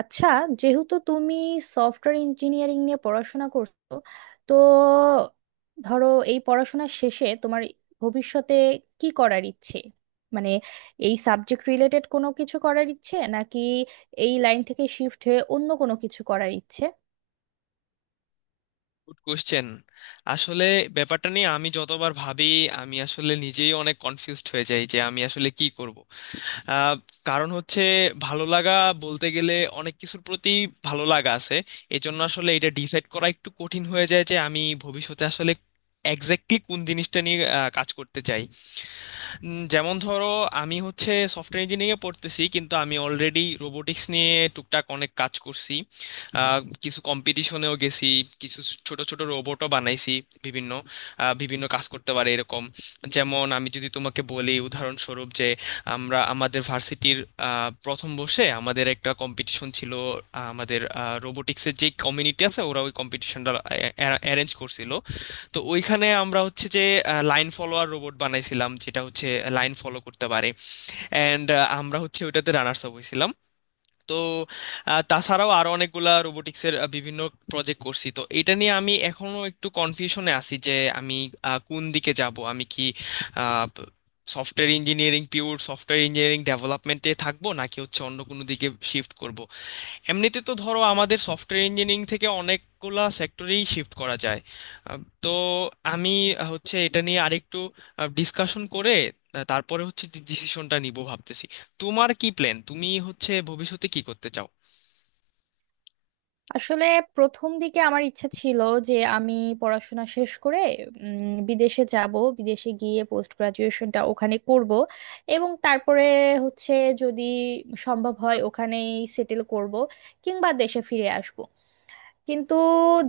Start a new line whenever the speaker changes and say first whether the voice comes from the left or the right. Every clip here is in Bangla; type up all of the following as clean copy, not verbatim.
right: আচ্ছা, যেহেতু তুমি সফটওয়্যার ইঞ্জিনিয়ারিং নিয়ে পড়াশোনা করছো, তো ধরো, এই পড়াশোনা শেষে তোমার ভবিষ্যতে কি করার ইচ্ছে, মানে এই সাবজেক্ট রিলেটেড কোনো কিছু করার ইচ্ছে নাকি এই লাইন থেকে শিফট হয়ে অন্য কোনো কিছু করার ইচ্ছে?
left: Good question. আসলে ব্যাপারটা নিয়ে আমি যতবার ভাবি, আমি আসলে নিজেই অনেক কনফিউজড হয়ে যাই যে আমি আসলে কি করব। আহ, কারণ হচ্ছে ভালো লাগা, বলতে গেলে অনেক কিছুর প্রতি ভালো লাগা আছে। এই জন্য আসলে এটা ডিসাইড করা একটু কঠিন হয়ে যায় যে আমি ভবিষ্যতে আসলে এক্স্যাক্টলি কোন জিনিসটা নিয়ে কাজ করতে চাই। যেমন ধরো, আমি হচ্ছে সফটওয়্যার ইঞ্জিনিয়ারিং এ পড়তেছি, কিন্তু আমি অলরেডি রোবোটিক্স নিয়ে টুকটাক অনেক কাজ করছি। আহ, কিছু কম্পিটিশনেও গেছি, কিছু ছোট ছোট রোবটও বানাইছি, বিভিন্ন বিভিন্ন কাজ করতে পারে এরকম। যেমন আমি যদি তোমাকে বলি উদাহরণস্বরূপ যে আমরা আমাদের ভার্সিটির প্রথম বর্ষে আমাদের একটা কম্পিটিশন ছিল। আমাদের রোবোটিক্সের যে কমিউনিটি আছে, ওরা ওই কম্পিটিশনটা অ্যারেঞ্জ করছিল। তো ওইখানে আমরা হচ্ছে যে লাইন ফলোয়ার রোবট বানাইছিলাম, যেটা হচ্ছে লাইন ফলো করতে পারে। অ্যান্ড আমরা হচ্ছে ওইটাতে রানার্স আপ হয়েছিলাম। তো তাছাড়াও আরো অনেকগুলা রোবোটিক্সের বিভিন্ন প্রজেক্ট করছি। তো এটা নিয়ে আমি এখনো একটু কনফিউশনে আছি যে আমি কোন দিকে যাব, আমি কি software engineering, pure software engineering ডেভেলপমেন্টে থাকবো, নাকি হচ্ছে অন্য কোনো দিকে শিফট করব। এমনিতে তো ধরো আমাদের সফটওয়্যার ইঞ্জিনিয়ারিং থেকে অনেকগুলা সেক্টরেই শিফট করা যায়। তো আমি হচ্ছে এটা নিয়ে আরেকটু ডিসকাশন করে তারপরে হচ্ছে ডিসিশনটা নিব ভাবতেছি। তোমার কি প্ল্যান, তুমি হচ্ছে ভবিষ্যতে কি করতে চাও?
right: আসলে প্রথম দিকে আমার ইচ্ছা ছিল যে আমি পড়াশোনা শেষ করে বিদেশে যাব, বিদেশে গিয়ে পোস্ট গ্রাজুয়েশনটা ওখানে করব এবং তারপরে হচ্ছে যদি সম্ভব হয় ওখানেই সেটেল করব কিংবা দেশে ফিরে আসব। কিন্তু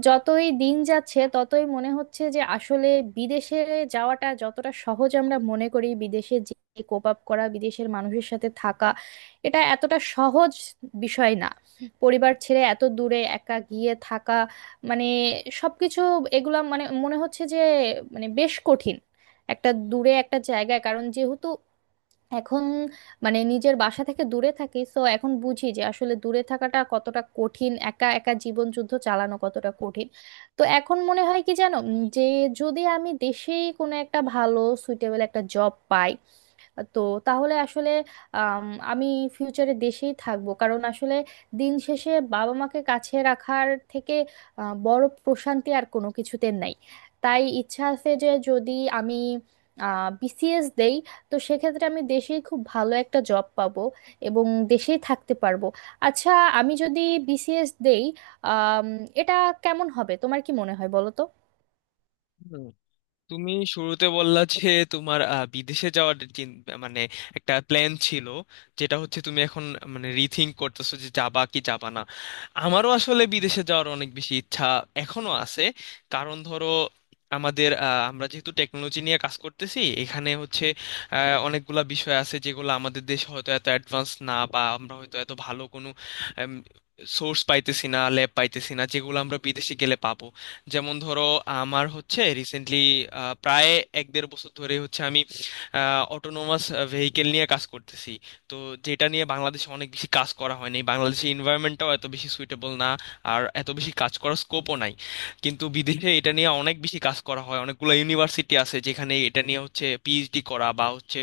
right: যতই দিন যাচ্ছে ততই মনে হচ্ছে যে আসলে বিদেশে যাওয়াটা যতটা সহজ আমরা মনে করি, বিদেশে যে কোপ আপ করা, বিদেশের মানুষের সাথে থাকা, এটা এতটা সহজ বিষয় না। পরিবার ছেড়ে এত দূরে একা গিয়ে থাকা, মানে সবকিছু, এগুলা মানে মনে হচ্ছে যে মানে বেশ কঠিন একটা দূরে একটা জায়গায়। কারণ যেহেতু এখন মানে নিজের বাসা থেকে দূরে থাকি, তো এখন বুঝি যে আসলে দূরে থাকাটা কতটা কঠিন, একা একা জীবন যুদ্ধ চালানো কতটা কঠিন। তো এখন মনে হয় কি জানো, যে যদি আমি দেশেই কোনো একটা ভালো সুইটেবল একটা জব পাই, তো তাহলে আসলে আম, আমি ফিউচারে দেশেই থাকবো। কারণ আসলে দিন শেষে বাবা মাকে কাছে রাখার থেকে বড় প্রশান্তি আর কোনো কিছুতে নাই। তাই ইচ্ছা আছে যে যদি আমি বিসিএস দেই, তো সেক্ষেত্রে আমি দেশেই খুব ভালো একটা জব পাবো এবং দেশেই থাকতে পারবো। আচ্ছা, আমি যদি বিসিএস দেই, আম, এটা কেমন হবে তোমার কি মনে হয় বলো তো?
left: তুমি শুরুতে বললা যে তোমার বিদেশে যাওয়ার মানে একটা প্ল্যান ছিল, যেটা হচ্ছে তুমি এখন মানে রিথিঙ্ক করতেছো যে যাবা কি যাবা না। আমারও আসলে বিদেশে যাওয়ার অনেক বেশি ইচ্ছা এখনো আছে। কারণ ধরো, আমাদের আমরা যেহেতু টেকনোলজি নিয়ে কাজ করতেছি, এখানে হচ্ছে আহ, অনেকগুলা বিষয় আছে যেগুলো আমাদের দেশে হয়তো এত অ্যাডভান্স না, বা আমরা হয়তো এত ভালো কোনো সোর্স পাইতেছি না, ল্যাব পাইতেছি না, যেগুলো আমরা বিদেশে গেলে পাবো। যেমন ধরো, আমার হচ্ছে রিসেন্টলি প্রায় এক দেড় বছর ধরে হচ্ছে আমি অটোনোমাস ভেহিকেল নিয়ে কাজ করতেছি, তো যেটা নিয়ে বাংলাদেশে অনেক বেশি কাজ করা হয়নি, বাংলাদেশের এনভায়রনমেন্টটাও এত বেশি সুইটেবল না, আর এত বেশি কাজ করার স্কোপও নাই। কিন্তু বিদেশে এটা নিয়ে অনেক বেশি কাজ করা হয়, অনেকগুলো ইউনিভার্সিটি আছে যেখানে এটা নিয়ে হচ্ছে পিএইচডি করা বা হচ্ছে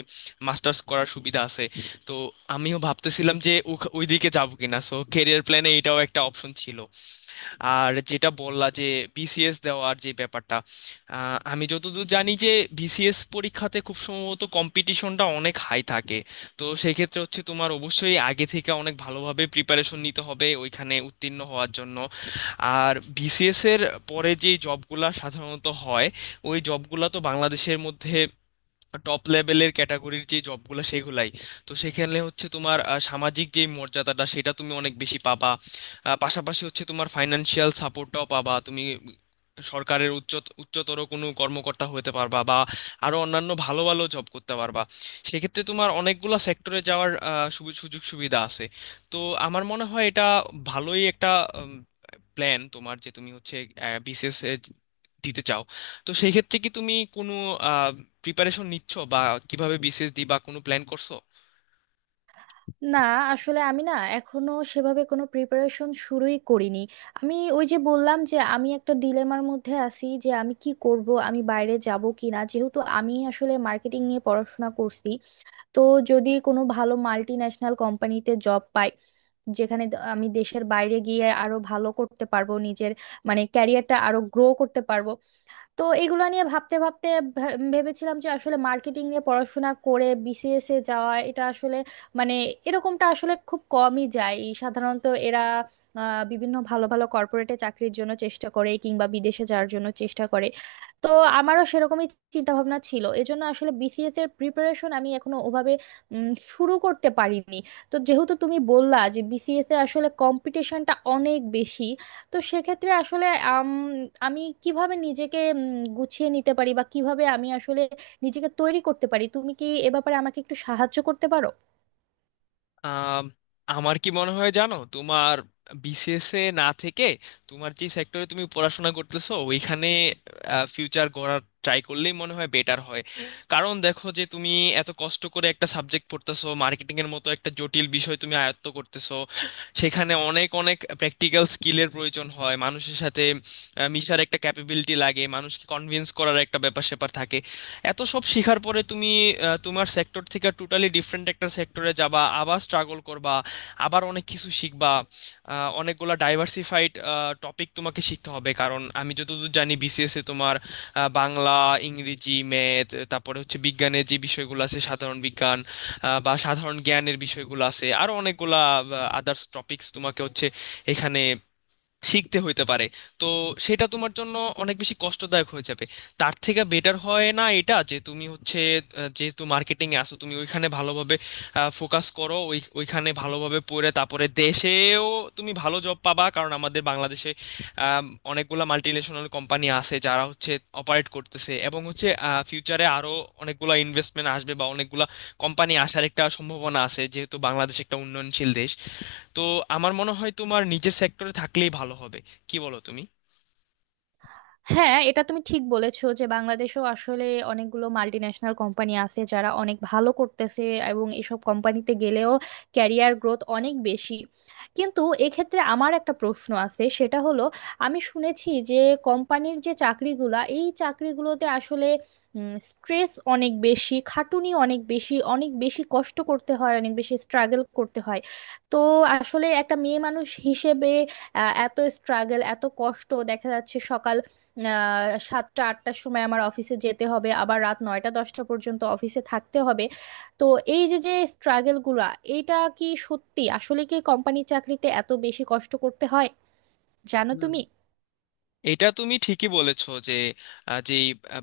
left: মাস্টার্স করার সুবিধা আছে। তো আমিও ভাবতেছিলাম যে ওইদিকে যাবো কিনা, সো ক্যারিয়ার প্ল্যানে এটাও একটা অপশন ছিল। আর যেটা বললা যে বিসিএস দেওয়ার যে ব্যাপারটা, আমি যতদূর জানি যে বিসিএস পরীক্ষাতে খুব সম্ভবত কম্পিটিশনটা অনেক হাই থাকে। তো সেক্ষেত্রে হচ্ছে তোমার অবশ্যই আগে থেকে অনেক ভালোভাবে প্রিপারেশন নিতে হবে ওইখানে উত্তীর্ণ হওয়ার জন্য। আর বিসিএস এর পরে যে জবগুলা সাধারণত হয়, ওই জবগুলা তো বাংলাদেশের মধ্যে টপ লেভেলের ক্যাটাগরির যে জবগুলো সেগুলাই। তো সেখানে হচ্ছে তোমার সামাজিক যে মর্যাদাটা সেটা তুমি অনেক বেশি পাবা, পাশাপাশি হচ্ছে তোমার ফাইনান্সিয়াল সাপোর্টটাও পাবা তুমি। সরকারের উচ্চ উচ্চতর কোনো কর্মকর্তা হতে পারবা, বা আরো অন্যান্য ভালো ভালো জব করতে পারবা। সেক্ষেত্রে তোমার অনেকগুলো সেক্টরে যাওয়ার সুযোগ সুবিধা আছে। তো আমার মনে হয় এটা ভালোই একটা প্ল্যান তোমার, যে তুমি হচ্ছে বিসিএস দিতে চাও। তো সেই ক্ষেত্রে কি তুমি কোনো প্রিপারেশন নিচ্ছ, বা কিভাবে বিসিএস দিবা কোনো প্ল্যান করছো?
right: না, আসলে আমি না এখনো সেভাবে কোনো প্রিপারেশন শুরুই করিনি। আমি ওই যে বললাম যে আমি একটা ডিলেমার মধ্যে আছি যে আমি কি করব, আমি বাইরে যাব কিনা, যেহেতু আমি আসলে মার্কেটিং নিয়ে পড়াশোনা করছি। তো যদি কোনো ভালো মাল্টি ন্যাশনাল কোম্পানিতে জব পাই, যেখানে আমি দেশের বাইরে গিয়ে আরো ভালো করতে পারবো, নিজের মানে ক্যারিয়ারটা আরো গ্রো করতে পারবো। তো এগুলো নিয়ে ভাবতে ভাবতে ভেবেছিলাম যে আসলে মার্কেটিং নিয়ে পড়াশোনা করে বিসিএস এ যাওয়া, এটা আসলে মানে এরকমটা আসলে খুব কমই যায়। সাধারণত এরা বিভিন্ন ভালো ভালো কর্পোরেটে চাকরির জন্য চেষ্টা করে কিংবা বিদেশে যাওয়ার জন্য চেষ্টা করে। তো আমারও সেরকমই চিন্তা ভাবনা ছিল, এজন্য আসলে বিসিএস এর প্রিপারেশন আমি এখনো ওভাবে শুরু করতে পারিনি। তো যেহেতু তুমি বললা যে বিসিএস এ আসলে কম্পিটিশনটা অনেক বেশি, তো সেক্ষেত্রে আসলে আমি কিভাবে নিজেকে গুছিয়ে নিতে পারি বা কিভাবে আমি আসলে নিজেকে তৈরি করতে পারি, তুমি কি এ ব্যাপারে আমাকে একটু সাহায্য করতে পারো?
left: আম, আমার কি মনে হয় জানো, তোমার বিসিএস এ না থেকে তোমার যে সেক্টরে তুমি পড়াশোনা করতেছো ওইখানে ফিউচার গড়ার ট্রাই করলেই মনে হয় বেটার হয়। কারণ দেখো যে তুমি এত কষ্ট করে একটা সাবজেক্ট পড়তেছো, মার্কেটিং এর মতো একটা জটিল বিষয় তুমি আয়ত্ত করতেছো, সেখানে অনেক অনেক প্র্যাকটিক্যাল স্কিলের প্রয়োজন হয়। মানুষের সাথে মিশার একটা ক্যাপাবিলিটি লাগে, মানুষকে কনভিন্স করার একটা ব্যাপার স্যাপার থাকে। এত সব শিখার পরে তুমি তোমার সেক্টর থেকে টোটালি ডিফারেন্ট একটা সেক্টরে যাবা, আবার স্ট্রাগল করবা, আবার অনেক কিছু শিখবা। অনেকগুলা ডাইভার্সিফাইড টপিক তোমাকে শিখতে হবে, কারণ আমি যতদূর জানি বিসিএস এ তোমার বাংলা, ইংরেজি, ম্যাথ, তারপরে হচ্ছে বিজ্ঞানের যে বিষয়গুলো আছে সাধারণ বিজ্ঞান, বা সাধারণ জ্ঞানের বিষয়গুলো আছে, আরো অনেকগুলা আদার্স টপিকস তোমাকে হচ্ছে এখানে শিখতে হইতে পারে। তো সেটা তোমার জন্য অনেক বেশি কষ্টদায়ক হয়ে যাবে। তার থেকে বেটার হয় না এটা যে তুমি হচ্ছে যেহেতু মার্কেটিং এ আসো তুমি ওইখানে ভালোভাবে ফোকাস করো, ওইখানে ভালোভাবে পড়ে তারপরে দেশেও তুমি ভালো জব পাবা। কারণ আমাদের বাংলাদেশে আম, অনেকগুলা মাল্টিন্যাশনাল কোম্পানি আছে যারা হচ্ছে অপারেট করতেছে, এবং হচ্ছে ফিউচারে আরো অনেকগুলা ইনভেস্টমেন্ট আসবে বা অনেকগুলা কোম্পানি আসার একটা সম্ভাবনা আছে, যেহেতু বাংলাদেশ একটা উন্নয়নশীল দেশ। তো আমার মনে হয় তোমার নিজের সেক্টরে থাকলেই ভালো হবে। কি বলো তুমি?
right: হ্যাঁ, এটা তুমি ঠিক বলেছো যে বাংলাদেশেও আসলে অনেকগুলো মাল্টি ন্যাশনাল কোম্পানি আছে যারা অনেক ভালো করতেছে, এবং এসব কোম্পানিতে গেলেও ক্যারিয়ার গ্রোথ অনেক বেশি। কিন্তু এক্ষেত্রে আমার একটা প্রশ্ন আছে, সেটা হলো আমি শুনেছি যে কোম্পানির যে চাকরিগুলা, এই চাকরিগুলোতে আসলে স্ট্রেস অনেক বেশি, খাটুনি অনেক বেশি, অনেক বেশি কষ্ট করতে হয়, অনেক বেশি স্ট্রাগল করতে হয়। তো আসলে একটা মেয়ে মানুষ হিসেবে এত স্ট্রাগল, এত কষ্ট, দেখা যাচ্ছে সকাল 7টা 8টার সময় আমার অফিসে যেতে হবে, আবার রাত 9টা 10টা পর্যন্ত অফিসে থাকতে হবে। তো এই যে যে স্ট্রাগেলগুলো, এইটা কি সত্যি? আসলে কি কোম্পানির চাকরিতে এত বেশি কষ্ট করতে হয়, জানো
left: হুম।
right: তুমি?
left: এটা তুমি ঠিকই বলেছো যে আহ, যে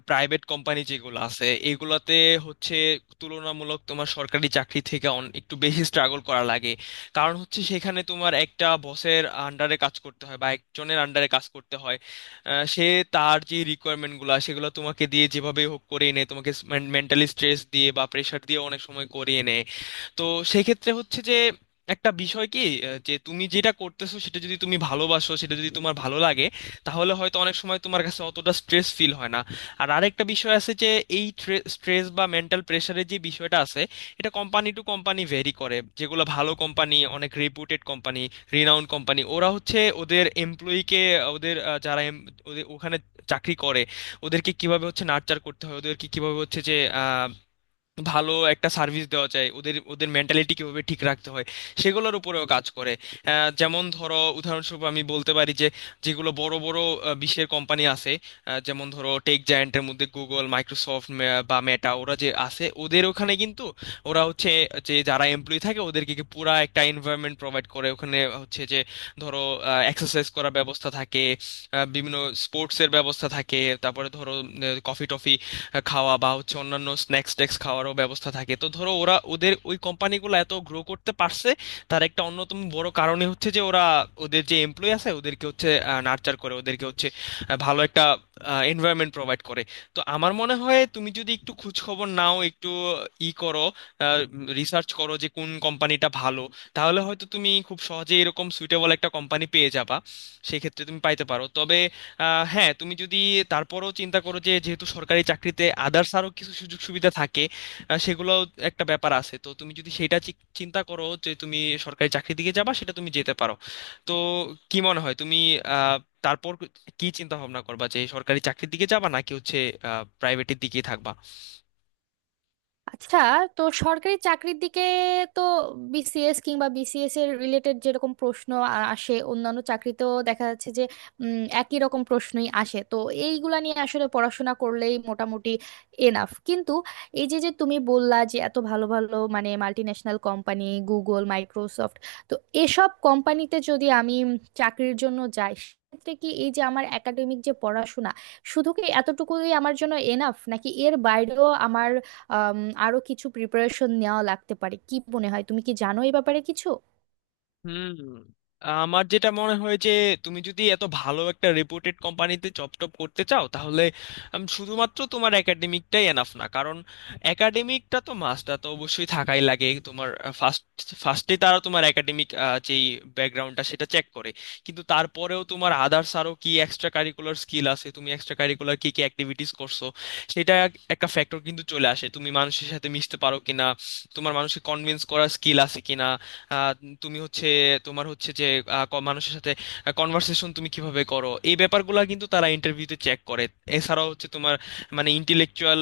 left: প্রাইভেট কোম্পানি যেগুলো আছে এগুলাতে হচ্ছে তুলনামূলক তোমার সরকারি চাকরি থেকে অন একটু বেশি স্ট্রাগল করা লাগে। কারণ হচ্ছে সেখানে তোমার একটা বসের আন্ডারে কাজ করতে হয়, বা একজনের আন্ডারে কাজ করতে হয়। সে, তার যে রিকোয়ারমেন্টগুলো সেগুলো তোমাকে দিয়ে যেভাবে হোক করিয়ে নেয়, তোমাকে মেন্টালি স্ট্রেস দিয়ে বা প্রেশার দিয়ে অনেক সময় করিয়ে নেয়। তো সেক্ষেত্রে হচ্ছে যে একটা বিষয় কি, যে তুমি যেটা করতেছো সেটা যদি তুমি ভালোবাসো, সেটা যদি তোমার ভালো লাগে, তাহলে হয়তো অনেক সময় তোমার কাছে অতটা স্ট্রেস ফিল হয় না। আর আরেকটা বিষয় আছে যে এই স্ট্রেস বা মেন্টাল প্রেশারের যে বিষয়টা আছে, এটা কোম্পানি টু কোম্পানি ভেরি করে। যেগুলো ভালো কোম্পানি, অনেক রেপুটেড কোম্পানি, রিনাউন্ড কোম্পানি, ওরা হচ্ছে ওদের এমপ্লয়িকে, ওদের ওদের ওখানে চাকরি করে, ওদেরকে কিভাবে হচ্ছে নার্চার করতে হয়, ওদেরকে কিভাবে হচ্ছে যে ভালো একটা সার্ভিস দেওয়া যায়, ওদের ওদের মেন্টালিটি কিভাবে ঠিক রাখতে হয়, সেগুলোর উপরেও কাজ করে। যেমন ধরো উদাহরণস্বরূপ আমি বলতে পারি যে যেগুলো বড় বড় বিশ্বের কোম্পানি আছে, যেমন ধরো টেক জায়ান্টের মধ্যে গুগল, মাইক্রোসফট বা মেটা, ওরা যে আছে ওদের ওখানে কিন্তু ওরা হচ্ছে যে যারা এমপ্লয়ি থাকে ওদেরকে কি পুরা একটা এনভায়রনমেন্ট প্রোভাইড করে। ওখানে হচ্ছে যে ধরো এক্সারসাইজ করার ব্যবস্থা থাকে, বিভিন্ন স্পোর্টসের ব্যবস্থা থাকে, তারপরে ধরো কফি টফি খাওয়া বা হচ্ছে অন্যান্য স্ন্যাক্স ট্যাক্স খাওয়ারও ব্যবস্থা থাকে। তো ধরো ওরা, ওদের ওই কোম্পানিগুলো এত গ্রো করতে পারছে, তার একটা অন্যতম বড় কারণে হচ্ছে যে ওরা ওদের যে এমপ্লয়ি আছে ওদেরকে হচ্ছে নার্চার করে, ওদেরকে হচ্ছে ভালো একটা এনভায়রনমেন্ট প্রোভাইড করে। তো আমার মনে হয় তুমি যদি একটু খোঁজ খবর নাও, একটু ই করো, রিসার্চ করো যে কোন কোম্পানিটা ভালো, তাহলে হয়তো তুমি খুব সহজে এরকম সুইটেবল একটা কোম্পানি পেয়ে যাবা। সেক্ষেত্রে তুমি পাইতে পারো। তবে আহ, হ্যাঁ, তুমি যদি তারপরও চিন্তা করো যে যেহেতু সরকারি চাকরিতে আদার্স আরও কিছু সুযোগ সুবিধা থাকে, সেগুলোও একটা ব্যাপার আছে, তো তুমি যদি সেটা চিন্তা করো যে তুমি সরকারি চাকরির দিকে যাবা, সেটা তুমি যেতে পারো। তো কি মনে হয় তুমি, আহ, তারপর কি চিন্তা ভাবনা করবা, যে সরকারি চাকরির দিকে যাবা নাকি হচ্ছে আহ, প্রাইভেটের দিকেই থাকবা?
right: আচ্ছা, তো সরকারি চাকরির দিকে, তো বিসিএস কিংবা বিসিএস এর রিলেটেড যেরকম প্রশ্ন আসে, অন্যান্য চাকরিতেও দেখা যাচ্ছে যে একই রকম প্রশ্নই আসে। তো এইগুলা নিয়ে আসলে পড়াশোনা করলেই মোটামুটি এনাফ। কিন্তু এই যে যে তুমি বললা যে এত ভালো ভালো মানে মাল্টিন্যাশনাল কোম্পানি, গুগল, মাইক্রোসফট, তো এসব কোম্পানিতে যদি আমি চাকরির জন্য যাই, সেক্ষেত্রে কি এই যে আমার একাডেমিক যে পড়াশোনা, শুধু কি এতটুকুই আমার জন্য এনাফ, নাকি এর বাইরেও আমার আম, আরো কিছু প্রিপারেশন নেওয়া লাগতে পারে, কি মনে হয়, তুমি কি জানো এই ব্যাপারে কিছু?
left: হুম। আমার যেটা মনে হয় যে তুমি যদি এত ভালো একটা রেপুটেড কোম্পানিতে জব টপ করতে চাও, তাহলে শুধুমাত্র তোমার একাডেমিকটাই এনাফ না। কারণ একাডেমিকটা তো মাস্টটা তো অবশ্যই থাকাই লাগে তোমার। ফার্স্ট ফার্স্টে তারা তোমার একাডেমিক যেই ব্যাকগ্রাউন্ডটা সেটা চেক করে, কিন্তু তারপরেও তোমার আদার্স আরও কি এক্সট্রা কারিকুলার স্কিল আছে, তুমি এক্সট্রা কারিকুলার কি কি অ্যাক্টিভিটিস করছো, সেটা একটা ফ্যাক্টর কিন্তু চলে আসে। তুমি মানুষের সাথে মিশতে পারো কিনা, তোমার মানুষকে কনভিন্স করার স্কিল আছে কিনা, আহ, তুমি হচ্ছে তোমার হচ্ছে যে মানুষের সাথে কনভার্সেশন তুমি কিভাবে করো, এই ব্যাপারগুলো কিন্তু তারা ইন্টারভিউতে চেক করে। এছাড়াও হচ্ছে তোমার মানে ইন্টেলেকচুয়াল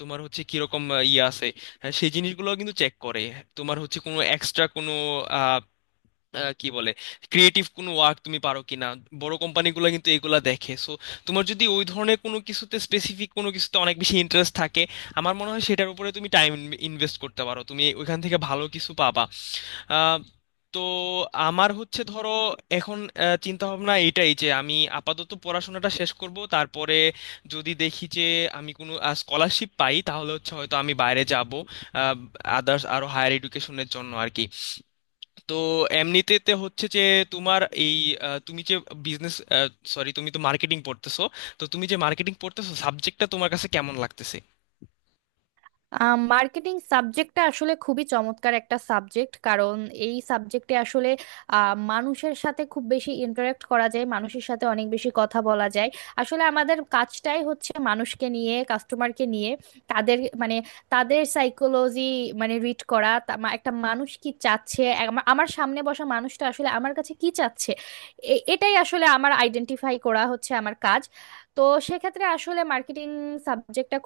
left: তোমার হচ্ছে কিরকম ইয়ে আছে, হ্যাঁ, সেই জিনিসগুলো কিন্তু চেক করে। তোমার হচ্ছে কোনো এক্সট্রা কোনো আহ, আহ, কি বলে ক্রিয়েটিভ কোনো ওয়ার্ক তুমি পারো কিনা, বড় কোম্পানিগুলো কিন্তু এগুলা দেখে। সো তোমার যদি ওই ধরনের কোনো কিছুতে, স্পেসিফিক কোনো কিছুতে অনেক বেশি ইন্টারেস্ট থাকে, আমার মনে হয় সেটার উপরে তুমি টাইম ইনভেস্ট করতে পারো, তুমি ওইখান থেকে ভালো কিছু পাবা। আহ, তো আমার হচ্ছে ধরো এখন চিন্তা ভাবনা এটাই যে আমি আপাতত পড়াশোনাটা শেষ করব, তারপরে যদি দেখি যে আমি কোনো স্কলারশিপ পাই, তাহলে হচ্ছে হয়তো আমি বাইরে যাব আদার্স আরো হায়ার এডুকেশনের জন্য আর কি। তো এমনিতেতে হচ্ছে যে তোমার এই তুমি যে বিজনেস সরি তুমি তো মার্কেটিং পড়তেছো, তো তুমি যে মার্কেটিং পড়তেছো সাবজেক্টটা তোমার কাছে কেমন লাগতেছে?
right: মার্কেটিং সাবজেক্টটা আসলে খুবই চমৎকার একটা সাবজেক্ট, কারণ এই সাবজেক্টে আসলে মানুষের সাথে খুব বেশি ইন্টারাক্ট করা যায়, মানুষের সাথে অনেক বেশি কথা বলা যায়। আসলে আমাদের কাজটাই হচ্ছে মানুষকে নিয়ে, কাস্টমারকে নিয়ে, তাদের মানে তাদের সাইকোলজি মানে রিড করা, একটা মানুষ কি চাচ্ছে, আমার সামনে বসা মানুষটা আসলে আমার কাছে কি চাচ্ছে, এটাই আসলে আমার আইডেন্টিফাই করা হচ্ছে আমার কাজ। তো সেক্ষেত্রে আসলে মার্কেটিং সাবজেক্টটা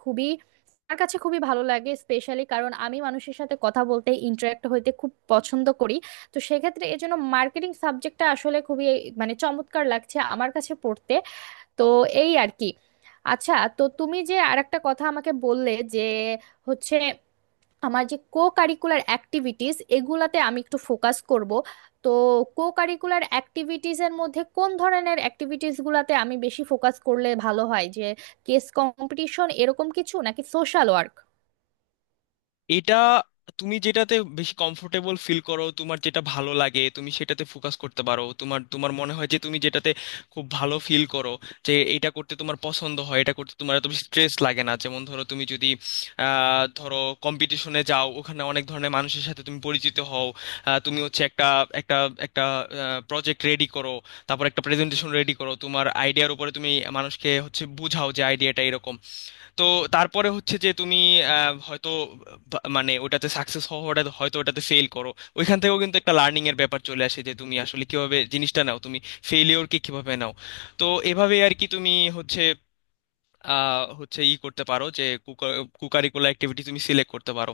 right: আমার কাছে খুবই ভালো লাগে, স্পেশালি কারণ আমি মানুষের সাথে কথা বলতে, ইন্টারাক্ট হইতে খুব পছন্দ করি। তো সেক্ষেত্রে এই জন্য মার্কেটিং সাবজেক্টটা আসলে খুবই মানে চমৎকার লাগছে আমার কাছে পড়তে। তো এই আর কি। আচ্ছা, তো তুমি যে আরেকটা কথা আমাকে বললে যে হচ্ছে আমার যে কো কারিকুলার অ্যাক্টিভিটিস, এগুলাতে আমি একটু ফোকাস করব, তো কো কারিকুলার অ্যাক্টিভিটিস এর মধ্যে কোন ধরনের অ্যাক্টিভিটিস গুলাতে আমি বেশি ফোকাস করলে ভালো হয়, যে কেস কম্পিটিশন এরকম কিছু নাকি সোশ্যাল ওয়ার্ক?
left: এটা তুমি যেটাতে বেশি কমফোর্টেবল ফিল করো, তোমার যেটা ভালো লাগে তুমি সেটাতে ফোকাস করতে পারো। তোমার তোমার মনে হয় যে তুমি যেটাতে খুব ভালো ফিল করো, যে এটা করতে তোমার পছন্দ হয়, এটা করতে তোমার এত বেশি স্ট্রেস লাগে না। যেমন ধরো তুমি যদি ধরো কম্পিটিশনে যাও, ওখানে অনেক ধরনের মানুষের সাথে তুমি পরিচিত হও, তুমি হচ্ছে একটা একটা একটা প্রজেক্ট রেডি করো, তারপর একটা প্রেজেন্টেশন রেডি করো তোমার আইডিয়ার উপরে, তুমি মানুষকে হচ্ছে বোঝাও যে আইডিয়াটা এরকম। তো তারপরে হচ্ছে যে তুমি হয়তো মানে ওটাতে সাকসেস হওয়াটা, হয়তো ওটাতে ফেল করো, ওইখান থেকেও কিন্তু একটা লার্নিং এর ব্যাপার চলে আসে, যে তুমি আসলে কিভাবে জিনিসটা নাও, তুমি ফেলিওরকে কিভাবে নাও। তো এভাবে আর কি তুমি হচ্ছে হচ্ছে ই করতে পারো, যে কুকারিকুলার অ্যাক্টিভিটি তুমি সিলেক্ট করতে পারো।